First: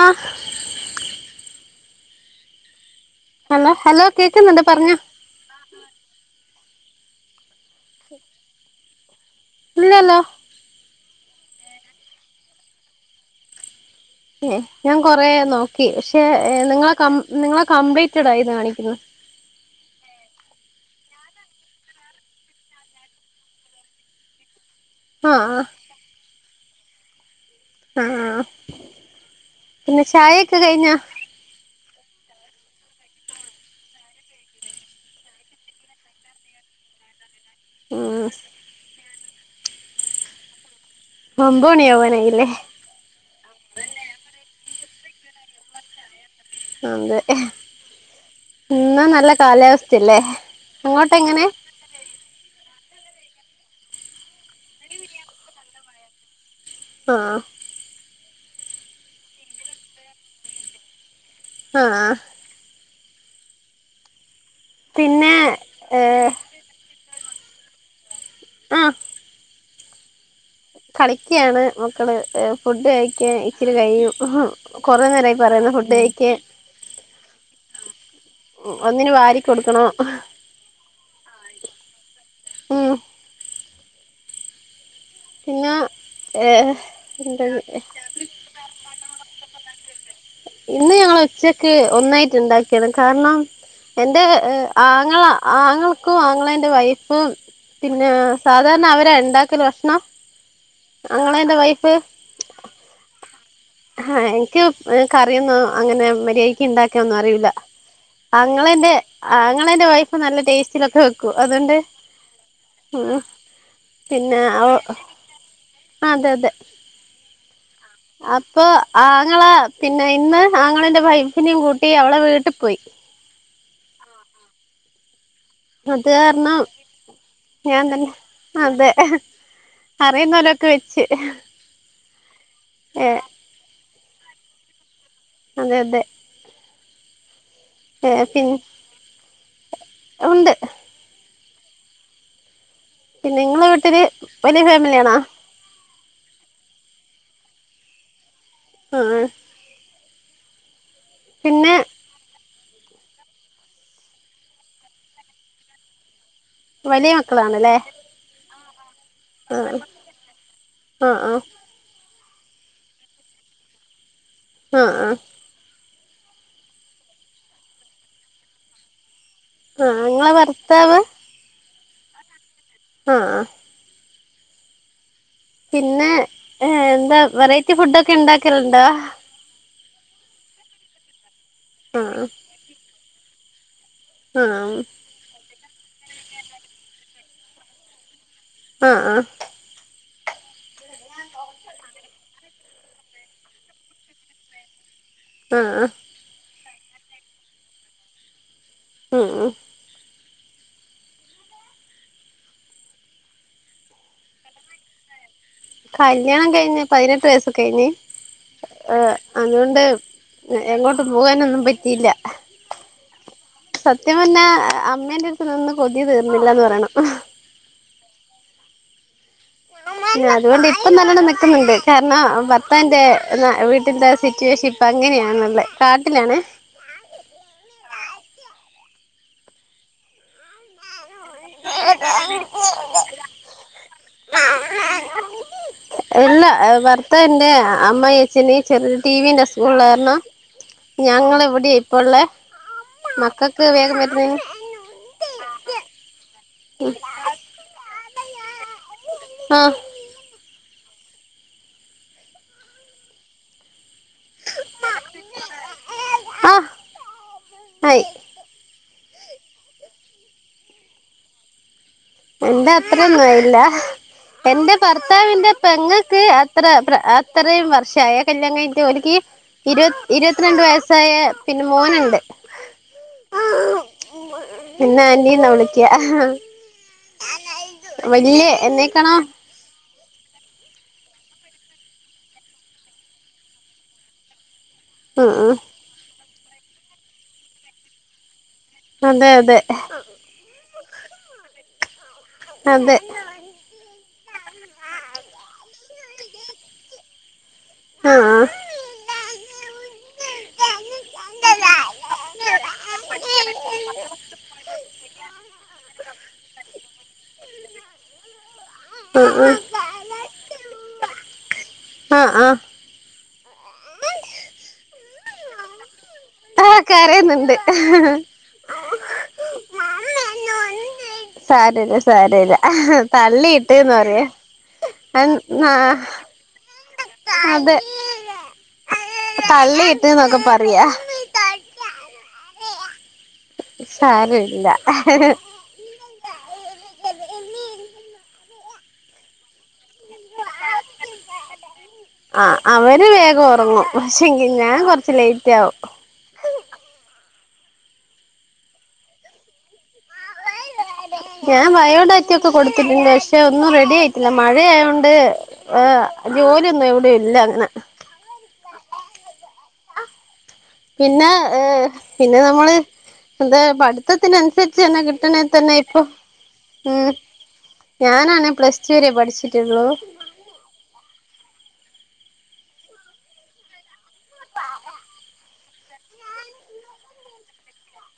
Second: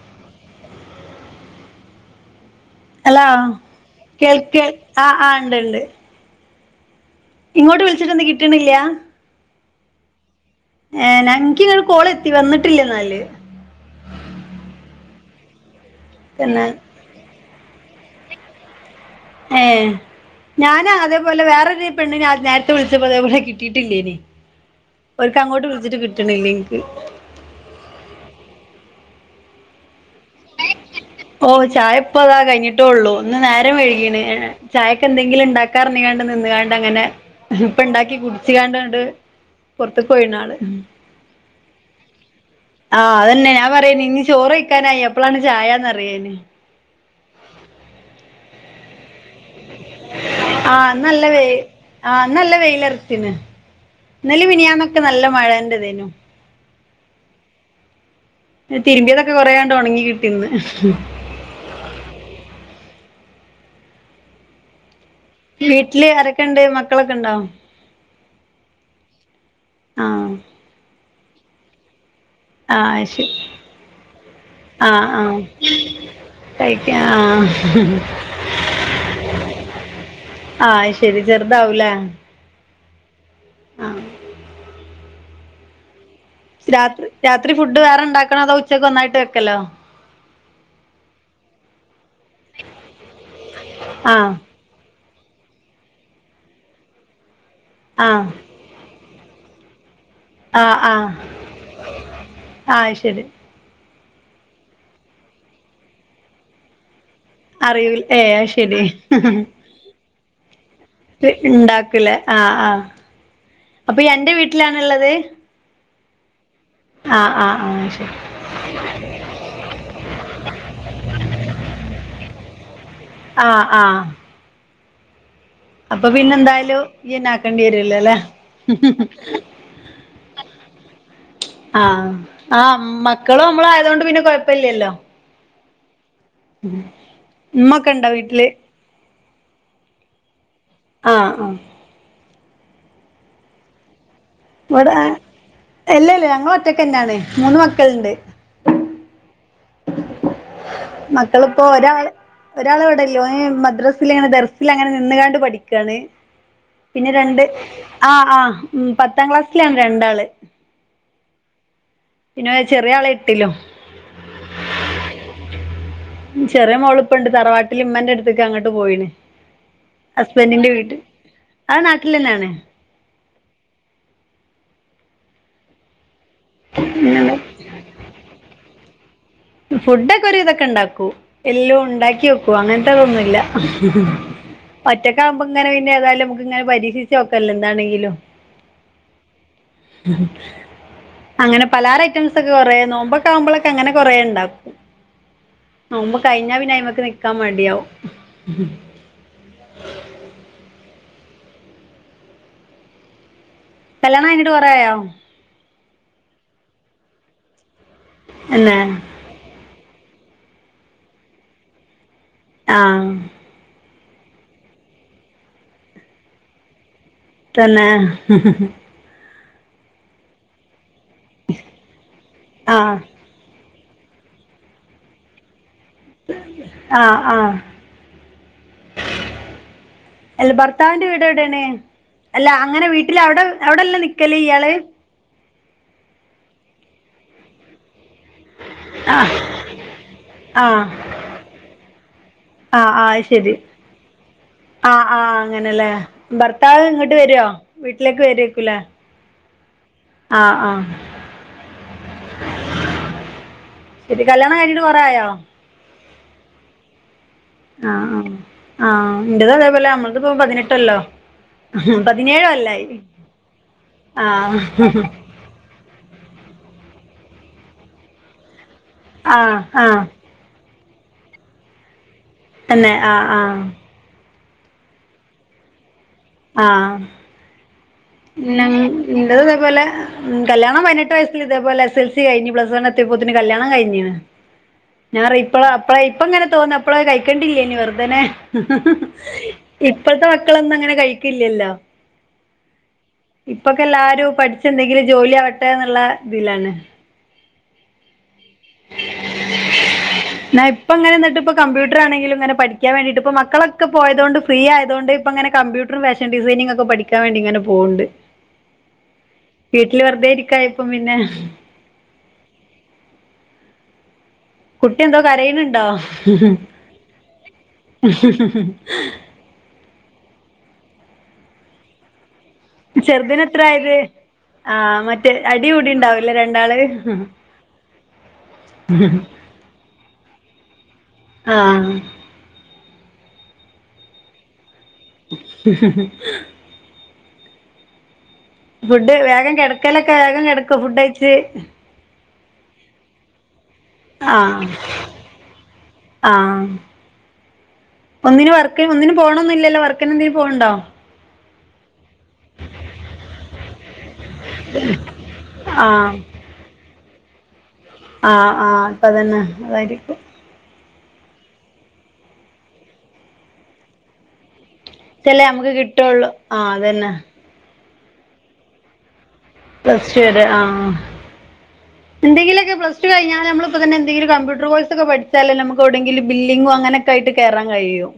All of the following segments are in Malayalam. ആഹ് ഹലോ ഹലോ കേൾ കേക്കുന്നുണ്ട് കേൾ പറഞ്ഞോ ആഹ് ആഹ് ഇണ്ട് ഇണ്ട് ഇങ്ങോട്ട് വിളിച്ചിട്ടെന്താ കിട്ടണില്ല്യ ഇല്ലല്ലോ ഞാനൻകി ഒരു കോളേത്തി വന്നിട്ടില്ലേന്നാല് ഞാൻ കൊറെ നോക്കി പക്ഷെ പിന്നെ നിങ്ങളെ കംപ്ലീറ്റഡായിന്നാ കാണിക്കുന്നത് ഏ ഞാനാ അതേപോലെ വെറൊരു പെണ്ണിനെ അത് നേരത്തെ വിളിച്ചപ്പോ അതേപോലെ കിട്ടിട്ടില്ലേനി ഓൽക്ക് ആഹ് ആഹ് അങ്ങോട്ട് വിളിച്ചിട്ട് കിട്ടണില്ലെനിക്ക് ആഹ പിന്നെ ചായൊക്കെ കഴിഞ്ഞോ ഓ ചായ ഇപ്പ അതാ കഴിഞ്ഞിട്ടോള്ളൂ. ഇന്ന് നേരം വൈകീണ് ചായക്കെന്തെങ്കിലും ഇണ്ടാക്കാറഞ്ഞീങ്ങാണ്ട് നിന്ന്കാണ്ട് അങ്ങനെ ഇപ്പ ഇണ്ടാക്കി ഉം കുടിച്ച് കാണ്ടണ്ട് പൊറത്ത്ക്ക് പോയി ണാള് ഒമ്പണിയാവാനായില്ലേ ആഹ് അത് ന്നെ ഞാൻ പറയേനി ഇനി ചോറ് കഴിക്കാനായി അപ്പളാണ് ചായേന്ന് അതെ ഇന്നാ നല്ലെ കാലാവസ്ഥയല്ലേ അങ്ങോട്ട് എങ്ങനെ ആഹ ഇന്ന് നല്ല വെയിലറച്ചീന് ഇന്നലെ മിനിയാന്നൊക്കെ നല്ല മഴ ആഹ തിരുമ്പിയതൊക്കെ കൊറണ്ട് ഒണങ്ങി കിട്ടിന്ന് ആഹ പിന്നെ വീട്ടില് ഏഹ് ആരൊക്കെണ്ട് മക്കളൊക്കെണ്ടോ? ആഹ ആാം കളിക്കയാണ് മ ഫുഡ് ആഹ് അത് ശരി കഴിക്കാൻ ഇച്ചിരി കഴിയും കുറെ നേരായി പറയുന്നു ഫുഡ് കഴിക്കാൻ കഴിക്കാം ഒന്നിന് വാരി കൊടുക്കണോ ആഹ് അയ്ശരി ചെറുതാവൂലെ മ് പിന്നാ രാത്രി രാത്രി ഫുഡ് വേറെണ്ടാക്കണോ അതോ ഉച്ചക്ക് ഒന്നായിട്ട് വെക്കലോ ഇന്ന് ഞങ്ങള് ഉച്ചക്ക് ഒന്നായിട്ട് ഇണ്ടാക്കിയാണ് കാരണം എന്റെ ആഹ് ആങ്ങള ആങ്ങൾക്കും ആങ്ങളെന്റെ വൈഫും പിന്നെ ആഹ് സ്ഥാൽ കാരണം അവരെണ്ടാക്കല് ഭക്ഷണം ആഹ ആഹ ആങ്ങളെന്റെ വൈഫ് അയ് ശരി ആഹ എനിക്ക് കറിയൊന്നും അങ്ങനെ മര്യായ്ക്ക് ഇണ്ടാക്കാന്നും അറിയി അറിയൂ ഏഹ് അത് ശരി ആങ്ങളേന്റെ വൈഫ് നല്ല ടേസ് ചിലർക്ക് വെക്കൂ അതുകൊണ്ട് ഇണ്ടാക്കൂലേ ആഹ് ആഹ് അപ്പൊ എന്റെ പിന്നെ അവു വീട്ടിലാണ്ള്ളത് അതെ അതെ ആഹ് അപ്പൊ ആങ്ങള പിന്നെ ഇന്ന് ആങ്ങളെന്റെ വൈഫിനേം കൂട്ടി അവളെ വീട്ട് പോയി ആഹ ആഹ അത് പിന്നെ കാരണം എന്തായാലും ഇയ്യെന്നെ ആക്കേണ്ടി ഞാൻ വരൂല തന്നെ ല്ലേ അതെ അറിയുന്ന പോലൊക്കെ വെച്ച് ആ ഏ മക്കളും നമ്മളായതൊണ്ട് പിന്നെ കൊഴപ്പല്ലല്ലോ അതെ അതെ ഉമ്മൊക്കെ ഇണ്ട ഏ വീട്ടില് പിൻ ഉണ്ട്. ആ ആ പിന്നെ നിങ്ങള വീട്ടില് വലിയ ഇവിടെ ഫാമിലിയാണോ അല്ല അല്ല ഞങ്ങള് ഒറ്റക്കന്നാണ് മൂന്ന് മക്കള്ണ്ട് ആ മക്കളിപ്പോ പിന്നെ ഒരാൾ ഒരാൾ ഇവിടല്ല മദ്രസിൽ ദർസിൽ അങ്ങനെ നിന്നുകാണ്ട് പഠിക്കാണ് പിന്നെ വലിയ രണ്ട് മക്കളാണല്ലേ ആ ആ ഉം പത്താം ക്ലാസ്സിലാണ് രണ്ടാള് ആഹ് ആഹ് പിന്നെ ചെറിയ ആള് എട്ടിലും ആഹ് ആഹ് ചെറിയ മോള്പ്പണ്ട് തറവാട്ടില് ഇമ്മന്റെ അടുത്തേക്ക് അങ്ങട്ട് പോയിന് ആ നിങ്ങളെ ഹസ്ബന്റിന്റെ വീട്ട് ഭർത്താവ് ആ നാട്ടിലന്നേണ് ആഹ് ആഹ് പിന്നെ എന്താ വെറൈറ്റി ഫുഡ് ഒക്കെ ഉണ്ടാക്കലിണ്ടോ ഫുഡൊക്കെ ഒരു വിതൊക്കെ ഇണ്ടാക്കും എല്ലോം ആ ഇണ്ടാക്കി വെക്കും അങ്ങനത്തതൊന്നുല്ല ആഹ് ഒറ്റക്കാവുമ്പോ ഇങ്ങനെ ഏതായാലും നമ്മക്ക് ഇങ്ങനെ പരീക്ഷിച്ച് നോക്കല്ലോ എന്താണെങ്കിലും ആഹ് ആഹ് അങ്ങനെ പലഹാര ഐറ്റംസ് ഒക്കെ കൊറെ നോമ്പൊക്ക ആവുമ്പോളൊക്കെ അങ്ങനെ കൊറേ ണ്ടാക്കും ആഹ് ആഹ് നോമ്പ് കയിഞ്ഞ പിന്നേ അയ്മക്ക് നിക്കാൻ മടിയാവും ആഹ് ആഹ് കല്യാണം കയിഞ്ഞിട്ട് കൊറായോ കല്യാണം കയിഞ് പതിനെട്ട് വയസ്സ് കയ്ഞ്ഞ് തന്നെ അതുകൊണ്ട് എങ്ങോട്ടും പോകാനൊന്നും പറ്റിയില്ല ആഹ് സത്യം പറഞ്ഞ അമ്മേന്റെ അടുത്ത് നിന്ന് കൊതി തീർന്നില്ലന്ന് പറയണം തന്നെ അതുകൊണ്ട് ഇപ്പം നല്ലോണം നിക്കുന്നുണ്ട് കാരണം ആഹ് ഭർത്താവിന്റെ വീട്ടില്ത്തേ സിറ്റുവേഷൻ ഇപ്പൊ അങ്ങനെയാണുള്ളെ കാട്ടിലാണെ ആഹ് ആഹ് ൽ ഭർത്താവിന്റെ വീ ട് എവിടേണ് അല്ല അങ്ങനെ വീട്ടിൽ അവിടെ അവിടെല്ല നിക്കല് ഇയാള് എല്ല ഭർത്താവിന്റെ അമ്മ ച്ഛന് ചെറിയ ആഹ് ടീവിന്റെ അസുഖള്ള കാരണം ആഹ് ഞങ്ങള് ഇവിടെ ഇപ്പ ഉള്ളേ ആഹ് ആഹ് ശരി മക്കക്ക് വേഗം വരുന്നേന് ആഹ് ആഹ് അങ്ങനെല്ലേ ഭർത്താവ് ഇങ്ങട്ട് വരോ വീട്ടിലേക്ക് വരേര്ക്കുല്ലേ ആഹ് ആഹ് ആഹ് ശെരി കല്യാണം കയിഞ്ഞിട്ട് കൊറെയോ ആഹ് ആയി ആഹ് ആഹ് ആ എന്റത് അതേപോലെ നമ്മളത്പ്പ പതിനെട്ടൊല്ലം എന്റെ അത്രന്നായില്ല ആഹ് എന്റെ ഭർത്താവിന്റെ പെങ്ങക്ക് അത്ര അത്രയും വർഷായേ കല്യാണം കയിഞ്ഞിട്ട് ക്ക് ആഹ് ഇരു ആഹ് ഇരുപത്തിരണ്ട് വയസ്സായ പിന്നെ മോനുണ്ട് തന്നെ ആഹ് ആഹ് ഇന്നെ അനിന്നാ വിളിക്ക. ആഹ്. വല്യ പിന്നെ എന്നേക്കാണോ ഇന്റത് ഇതേപോലെ ഉം കല്യാണം പതിനെട്ട് വയസ്സിൽ ഇതേ പോലെ എസ് എൽ സി കഴിഞ്ഞ് പ്ലസ് വൺ എത്തിയപ്പോത്തിനു കല്ല്യാണം കഴിഞ്ഞീണ്. ഞാൻ ഉം റിപ്പൊ ഉം ഇപ്പള ഇപ്പളേ ഇപ്പ ഇങ്ങനെ തോന്നും, ഇപ്പളത് കഴിക്കണ്ടില്ലേനി വെറുതനെ അതെ അതെ ഇപ്പഴത്തെ മക്കളൊന്നും അങ്ങനെ കഴിക്കില്ലല്ലോ. അതെ ഇപ്പൊക്കെ എല്ലാരും പഠിച്ച് എന്തെങ്കിലും ജോലി ആവട്ടെ എന്നുള്ള ഇതിലാണ്. ആഹ്. ന്നാ ഇപ്പോ ങ്ങനെ ന്നിട്ട് ഇപ്പോ കമ്പ്യൂട്ടർ ആണെങ്കിലും ഇങ്ങനെ പഠിക്കാൻ വേണ്ടിട്ട് ഇപ്പം മക്കളക്കെ പോയതോണ്ട് ഫ്രീ ആയതു കൊണ്ട് ഇപ്പ ഇങ്ങനെ കമ്പ്യൂ ട്ടറും ഫാഷൻ ഡിസൈനിങ് ഒക്കെ പഠിക്കാൻ വേണ്ടി ഇങ്ങനെ പോക്ണ്ട്. ഉം ഉം. വീട്ടിൽ വെറുതെ ഇരിക്കായപ്പം പിന്നെ ആഹ് ആഹ് കുട്ടി എന്തോ കരയണണ്ടോ? ആ കരയുന്നുണ്ട് സരല്ല സരല്ല ചെറുതിന് തള്ളിയിട്ട്ന്ന എത്രായത് പറിയ. ആഹ് മറ്റേ അടി കൂടി ഉണ്ടാവൂലേ രണ്ടാള്. തള്ളിയിട്ട് ന്നൊക്കെ പറയാ. ആഹ്. സാരല്യ. ഫുഡ് വേഗം കിടക്കലൊക്കെ വേഗം കിടക്കോ ഫുഡഴിച്ച്. ആഹ് അവര് വേഗം ഉറങ്ങും, പക്ഷെങ്കിൽ ഞാൻ കുറച്ച് ലേറ്റ് ആവും. ആഹ് ഒന്നിന് വർക്ക് ഒന്നിന് പോണൊന്നില്ലല്ലോ വർക്കിന് എന്തെലും പോകുണ്ടോ? ഞാൻ ബയോ ഡാറ്റക്കെ കൊടുത്തിട്ടുണ്ട്, പക്ഷെ ഒന്നും റെഡി ആയി ത്തില്ല മഴയായോണ്ട് ആ ഏഹ് ജോലിയൊന്നും എവിടെ ഇല്ല അങ്ങനെ. ആഹ് ആഹ് ഇപ്പോ തന്നെ അതായിരിക്കും. പിന്നെ ഏഹ് പിന്നെ നമ്മള് എന്താ പഠിത്തത്തിനനുസ ച്ചെന്നെ കിട്ടണേ ഇതല്ലേ നമുക്ക് തന്നെ ഇപ്പോ കിട്ടുള്ളൂ ആ ഉം. അതന്നെ ഞാനാണേ പ്ലസ് ടു വരെ പഠിച്ചിട്ടുള്ളൂ. പ്ലസ് ടു വരെ ആഹ് എന്തെങ്കിലൊക്കെ പ്ലസ് ടു കഴിഞ്ഞ നമ്മള് ഇപ്പ തന്നെ എന്തെങ്കിലും കമ്പ്യൂട്ടർ കോഴ്സോക്കെ പഠിച്ചാലല്ലേ നമ്മുക്ക് എവിടെങ്കിലും ബില്ലിംങ് അങ്ങനൊ ക്കേ ആയിട്ട് കേറാൻ കഴിയു.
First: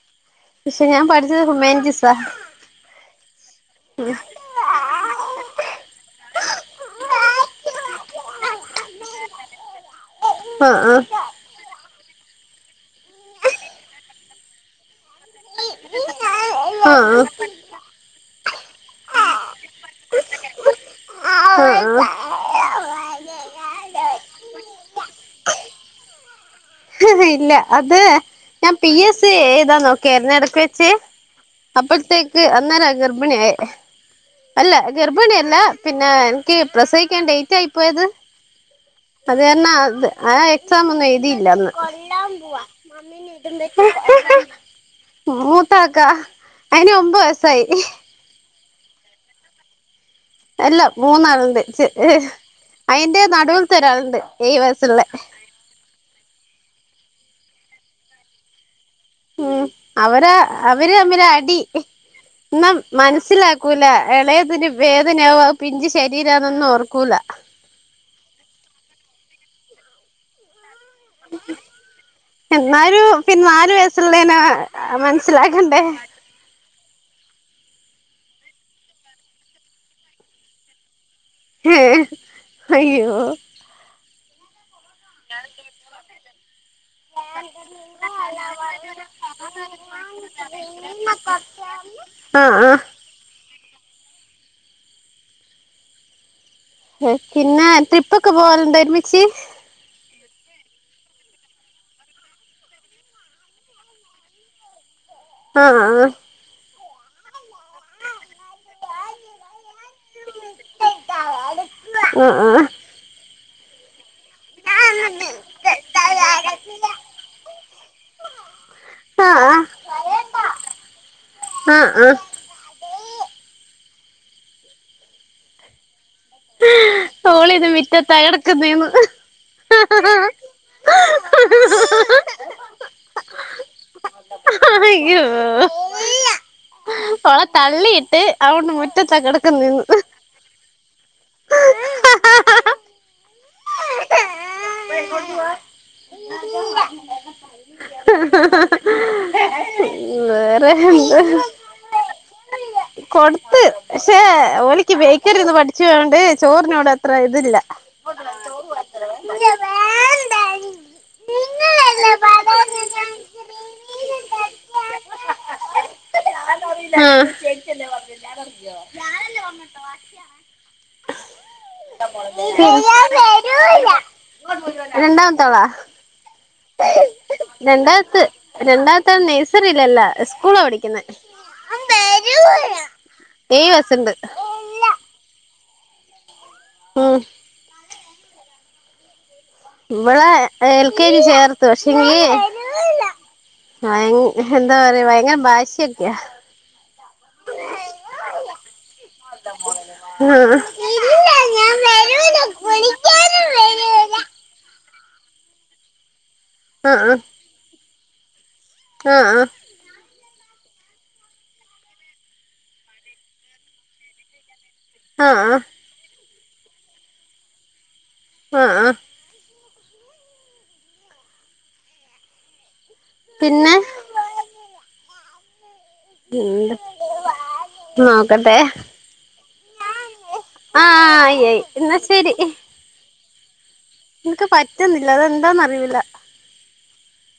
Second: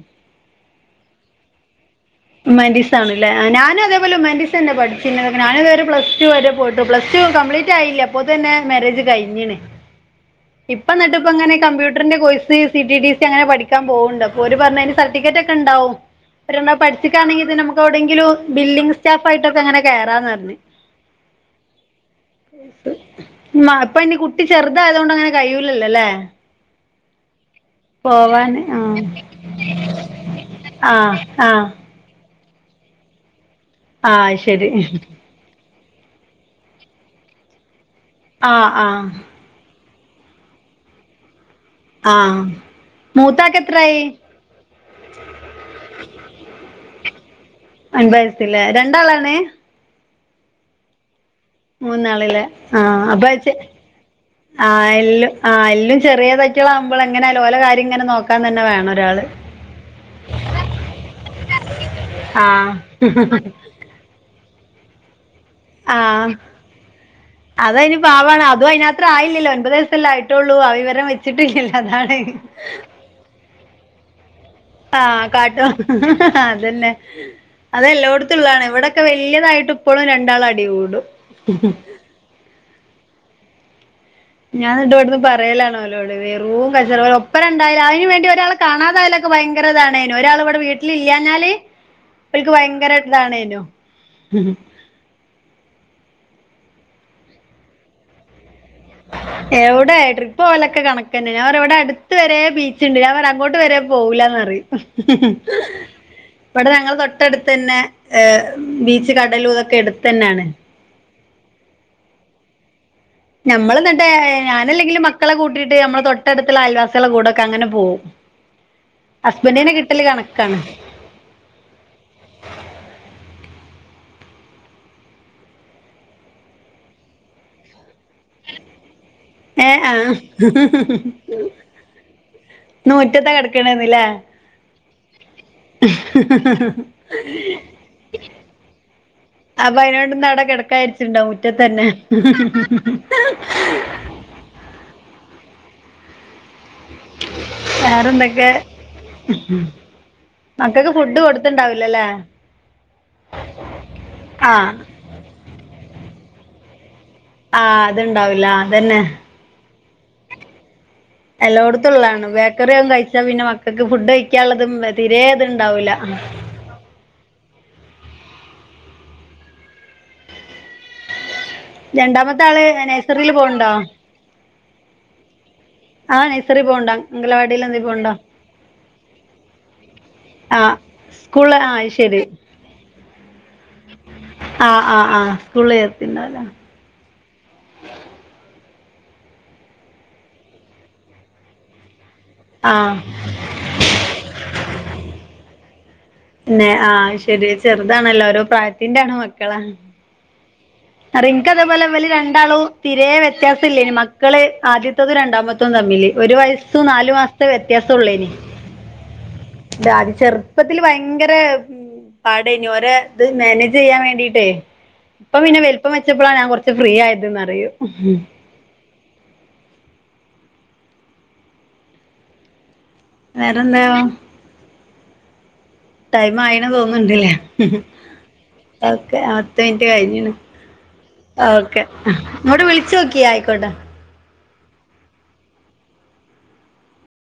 പക്ഷേ ഞാൻ പഠിച്ചത് ഹ്യൂമാൻറ്റിസ് ഹ്യുമാൻറ്റീസാണല്ലേ ഞാനും അതേ പോലെ ഹ്യുമാൻറ്റീസന്നെ പഠിച്ചിനിയത് ഞാനും അതേ പോലെ പ്ലസ് ടു വരെ പോയിട്ടുള്ളു. പ്ലസ് ടു കംപ്ലീ റ്റായില്ല അപ്പോ തന്നെ മേരേജ് കഴി ഞ്ഞിണ്, ഇപ്പ ആഹ് ന്നട്ടിപ്പോ ങ്ങനെ കമ്പ്യൂട്ടറിന്റെ course C T T C അങ്ങനെ പഠിക്കാൻ പോക്ണ്ട്, അപ്പോ ഓര് പറഞ്ഞയ്ന്റെസർട്ടിഫിക്കറ്റ് ഒക്കെ ഉണ്ടാവും. ആഹ് ആഹ് പഠിച്ചിട്ടാണെങ്കിൽ ഇത് ആഹ് നമുക്ക് എവിടെങ്കിലും ബില്ലിങ് സ്റ്റാഫ് ആയിട്ടൊക്കെ അങ്ങനെ കേറാന്ന് പറഞ്ഞ്. [unintelligible] മാ പ്പോന്റെ കുട്ടി ചെറുതയതൊണ്ട് അങ്ങനെ കഴിയൂലല്ലോല്ലേ? ഇല്ല അത് ഞാൻ പി എസ് സി എഴുതാ നോക്കിയാരുന്നു ഇടക്ക് വെച്ച് ആ ആ ആ അപ്പോത്തേക്ക് അന്നേരാ ഗർഭിണിയായത്, ആ ശരി അല്ല ഗർഭിണിയല്ല. പിന്നെ എനിക്ക് പ്രസവിക്കാൻ ഡേറ്റ് ആയി പോയത്. ആഹ് ആഹ് അത് കാരണം അതാ എക്സാം ഒന്നും എഴുതിയില്ല അന്ന്. ആ മൂത്താക്ക് എത്രയായി മൂത്താക്ക അയിന് ഒമ്പത് വയസ്സായി. ഒമ്പഹ് വയസ്സിലെ രണ്ടാളാണ് എല്ല മൂന്നാളുണ്ട് മൂന്നാളില്ലേ ആ അയിന്റെ അപ്പൊ ച്ച് നടുവിലത്തെ ഒരാളുണ്ട് ഏയ് വയസ്സുള്ളേ ആഹ് എല്ലും ചെറിയതായിട്ടുള്ള ആവുമ്പോൾ എങ്ങനെ ഓല കാര്യം ഇങ്ങനെ നോക്കാൻ തന്നെ വേണം ഒരാള് ഉം അവര അവര് തമ്മിലാ അടി ആഹ് ന്നാം മനസ്സിലാക്കൂല എളയതിന് വേദനയാവും അത് പിഞ്ച് ശരീരാന്നൊന്നും ഓർക്കൂല അതും അയിന് പവാണ് അതും അയിനത്ര ആയില്ലല്ലോ ഒമ്പത് വയസല്ലേ ആയി ട്ടോള്ളൂ ആ വിവരം വെച്ചിട്ടില്ലല്ലോ അതാണ് എന്നാലും പിന്നെ നാല് വയസ്സുള്ളേനാ ആഹ് കാട്ടോ അതന്നെ അതെല്ലോടത്തുള്ളാണ് ഇവിടൊക്കെ വല്ല്യതായിട്ടും ഇപ്പളും രണ്ടാളും അടി കൂടും അയ്യോ ഞാൻ ഇന്നിട്ട് ഇവിടുന്ന് പറയലാണോലോട് റൂം കച്ചറ ഒപ്പരണ്ടായാലും അയിന് വേണ്ടി ഒരാള് കാണാതായാലൊക്കെ ഭയങ്കരതാണ്ന് ഒരാള് ഇവിടെ വീട്ടി ല്ലില്ലാഞാല് ഓൽക്ക് ആഹ് ഭയങ്കര ഇതാണേനു പിന്ന ട്രിപ്പ് ഒക്കെ പോവലുണ്ടോ ഒരുമിച്ച് എവടെ ട്രിപ്പ് പോവലൊക്കെ കണക്കന്നെ ഞാൻ പറയും ഇവിടെ അടുത്ത് വരെ ബീച്ച് ഇണ്ട് ഞാൻ പറയും അങ്ങോട്ട് വരെ പോവുല്ലാന്ന് പറയും ആഹ് ഇവടെ ഞങ്ങളെ തൊട്ടടുത്തന്നെ ഏ ബീച്ച് കടലും ഇതൊക്കെ എടുത്തെന്നേണ് ആഹ് ആഹ് ഞമ്മള് ന്നിട്ട് ഞാനെല്ലെങ്കിലും മക്കളെ കൂട്ടിയിട്ട് നമ്മളെ തൊട്ടടുത്തുള്ള അയൽവാസികളെ കൂടൊക്കെ അങ്ങനെ പോവും ആഹ് ആഹ് ഹസ്ബന്റിനെ കിട്ടല് കണക്കാണ് ആഹ് ആഹ് ഓളിന്ന് മിറ്റത്താ കിടക്കുന്നേന്ന് ഏഹ് ആഹ് ഇന്ന് മുറ്റത്താ കിടക്കണന്ന്ലേ അയ്യോ അവളിന്ന് മുറ്റത്താ കെട അപ്പൊ അയിനോണ്ട് ഇന്ന് കെടക്ക വിരിച്ചിണ്ടോ മുറ്റത്തന്നെ ഇങ്ങോട്ട് വാ വെറെന്തൊക്കെ വേറെ മക്കക്ക് ഫുഡ് എന്ത് കൊടുത്തണ്ടാവില്ലല്ലേ കൊടുത്ത് പഷേ ഓലിക്ക് ബേക്കറി ന്നാമേണ്ടിട്ട് ച്ചോണ്ട് ചോറിനോട് അത്ര ഇതില്ല ഇണ്ടാവില്ല അതന്നെ എല്ലോട്ത്തുള്ളാണ് ബേക്കറി കയിച്ചാ പിന്നെ മക്കക്ക് ഫുഡ് കയിക്കാനുള്ളത് തിരെേ ഇത്ണ്ടാവുല്ല ആഹ് [unintelligible] രണ്ടാമത്ത ആള് നഴ്സറീൽ പോണണ്ടോ രണ്ടാമത്താളാ ആ നഴ്സറി പോണുണ്ടോ അംഗലവാടിയിൽ എന്തെങ്കിലും പോണുണ്ടോ രണ്ടാമത്ത് രണ്ടാമത്തത് നേഴ്സറീല്ലല്ല സ്കൂളാ പഠിക്കുന്നേ സ്‌കൂള് ആഹ് ശരി ഏയ് വയസ്ണ്ട് ആഹ് ആഹ് ആഹ് സ്കൂളി ചേർത്തിണ്ടാവുല്ലേ ഉം ഇവളെ എൽ കെ ജി ചേർത്ത് പക്ഷെങ്കില് ആഹ് ഭയ എന്താ പറയാ ഭയങ്കര ബാശിയൊക്കെയ അന്നെ ആ ശെരി ചെറുതാണല്ലോ ഓരോ പ്രായത്തിന്റെണ് മക്കളാ ആഹ് അനക്ക് അതേപോലെ ഇവല് രണ്ടാളും തീരെ വ്യത്യാസം ഇല്ലേന്നു മക്കള് ആദ്യത്തത് രണ്ടാമ തും തമ്മില് ഒരു വയസ്സും നാലു ആഹ് മാസത്തെ വ്യത്യാസം ഒള്ളെനി ആഹ് ആഹ് ഇതാ അത് ചെറുപ്പത്തില് ഭയങ്കര ഉം ഉം പാടെനു ഓരെ ഇത് മാനേജ് ചെയ്യാൻ വേണ്ടീട്ടേ ആഹ് ഇപ്പൊ ആഹ് പിന്നെ വെലുപ്പം വെച്ചപ്പോഴാണ് ഞാൻ കൊറച്ച് ഫ്രീ ആയത് എന്നറയും ആഹ് ആഹ് പിന്നെ വേറെന്താവോ ടൈം ആയിന്ന് തോന്ന്ണ്ടേലെ നോക്കട്ടെ ഓക്കെ പത്ത് മിനിറ്റ് കഴിഞീന് ആഹ് ആയി ആഹ് ആയി ഓക്കെ എന്നാ ഉം ഇങ്ങോട്ട് വിളിച്ചോക്കി ആയിക്കോട്ടെ ഇൻക്ക് പറ്റുന്നില്ല അത് എന്താന്ന് അറിയൂല.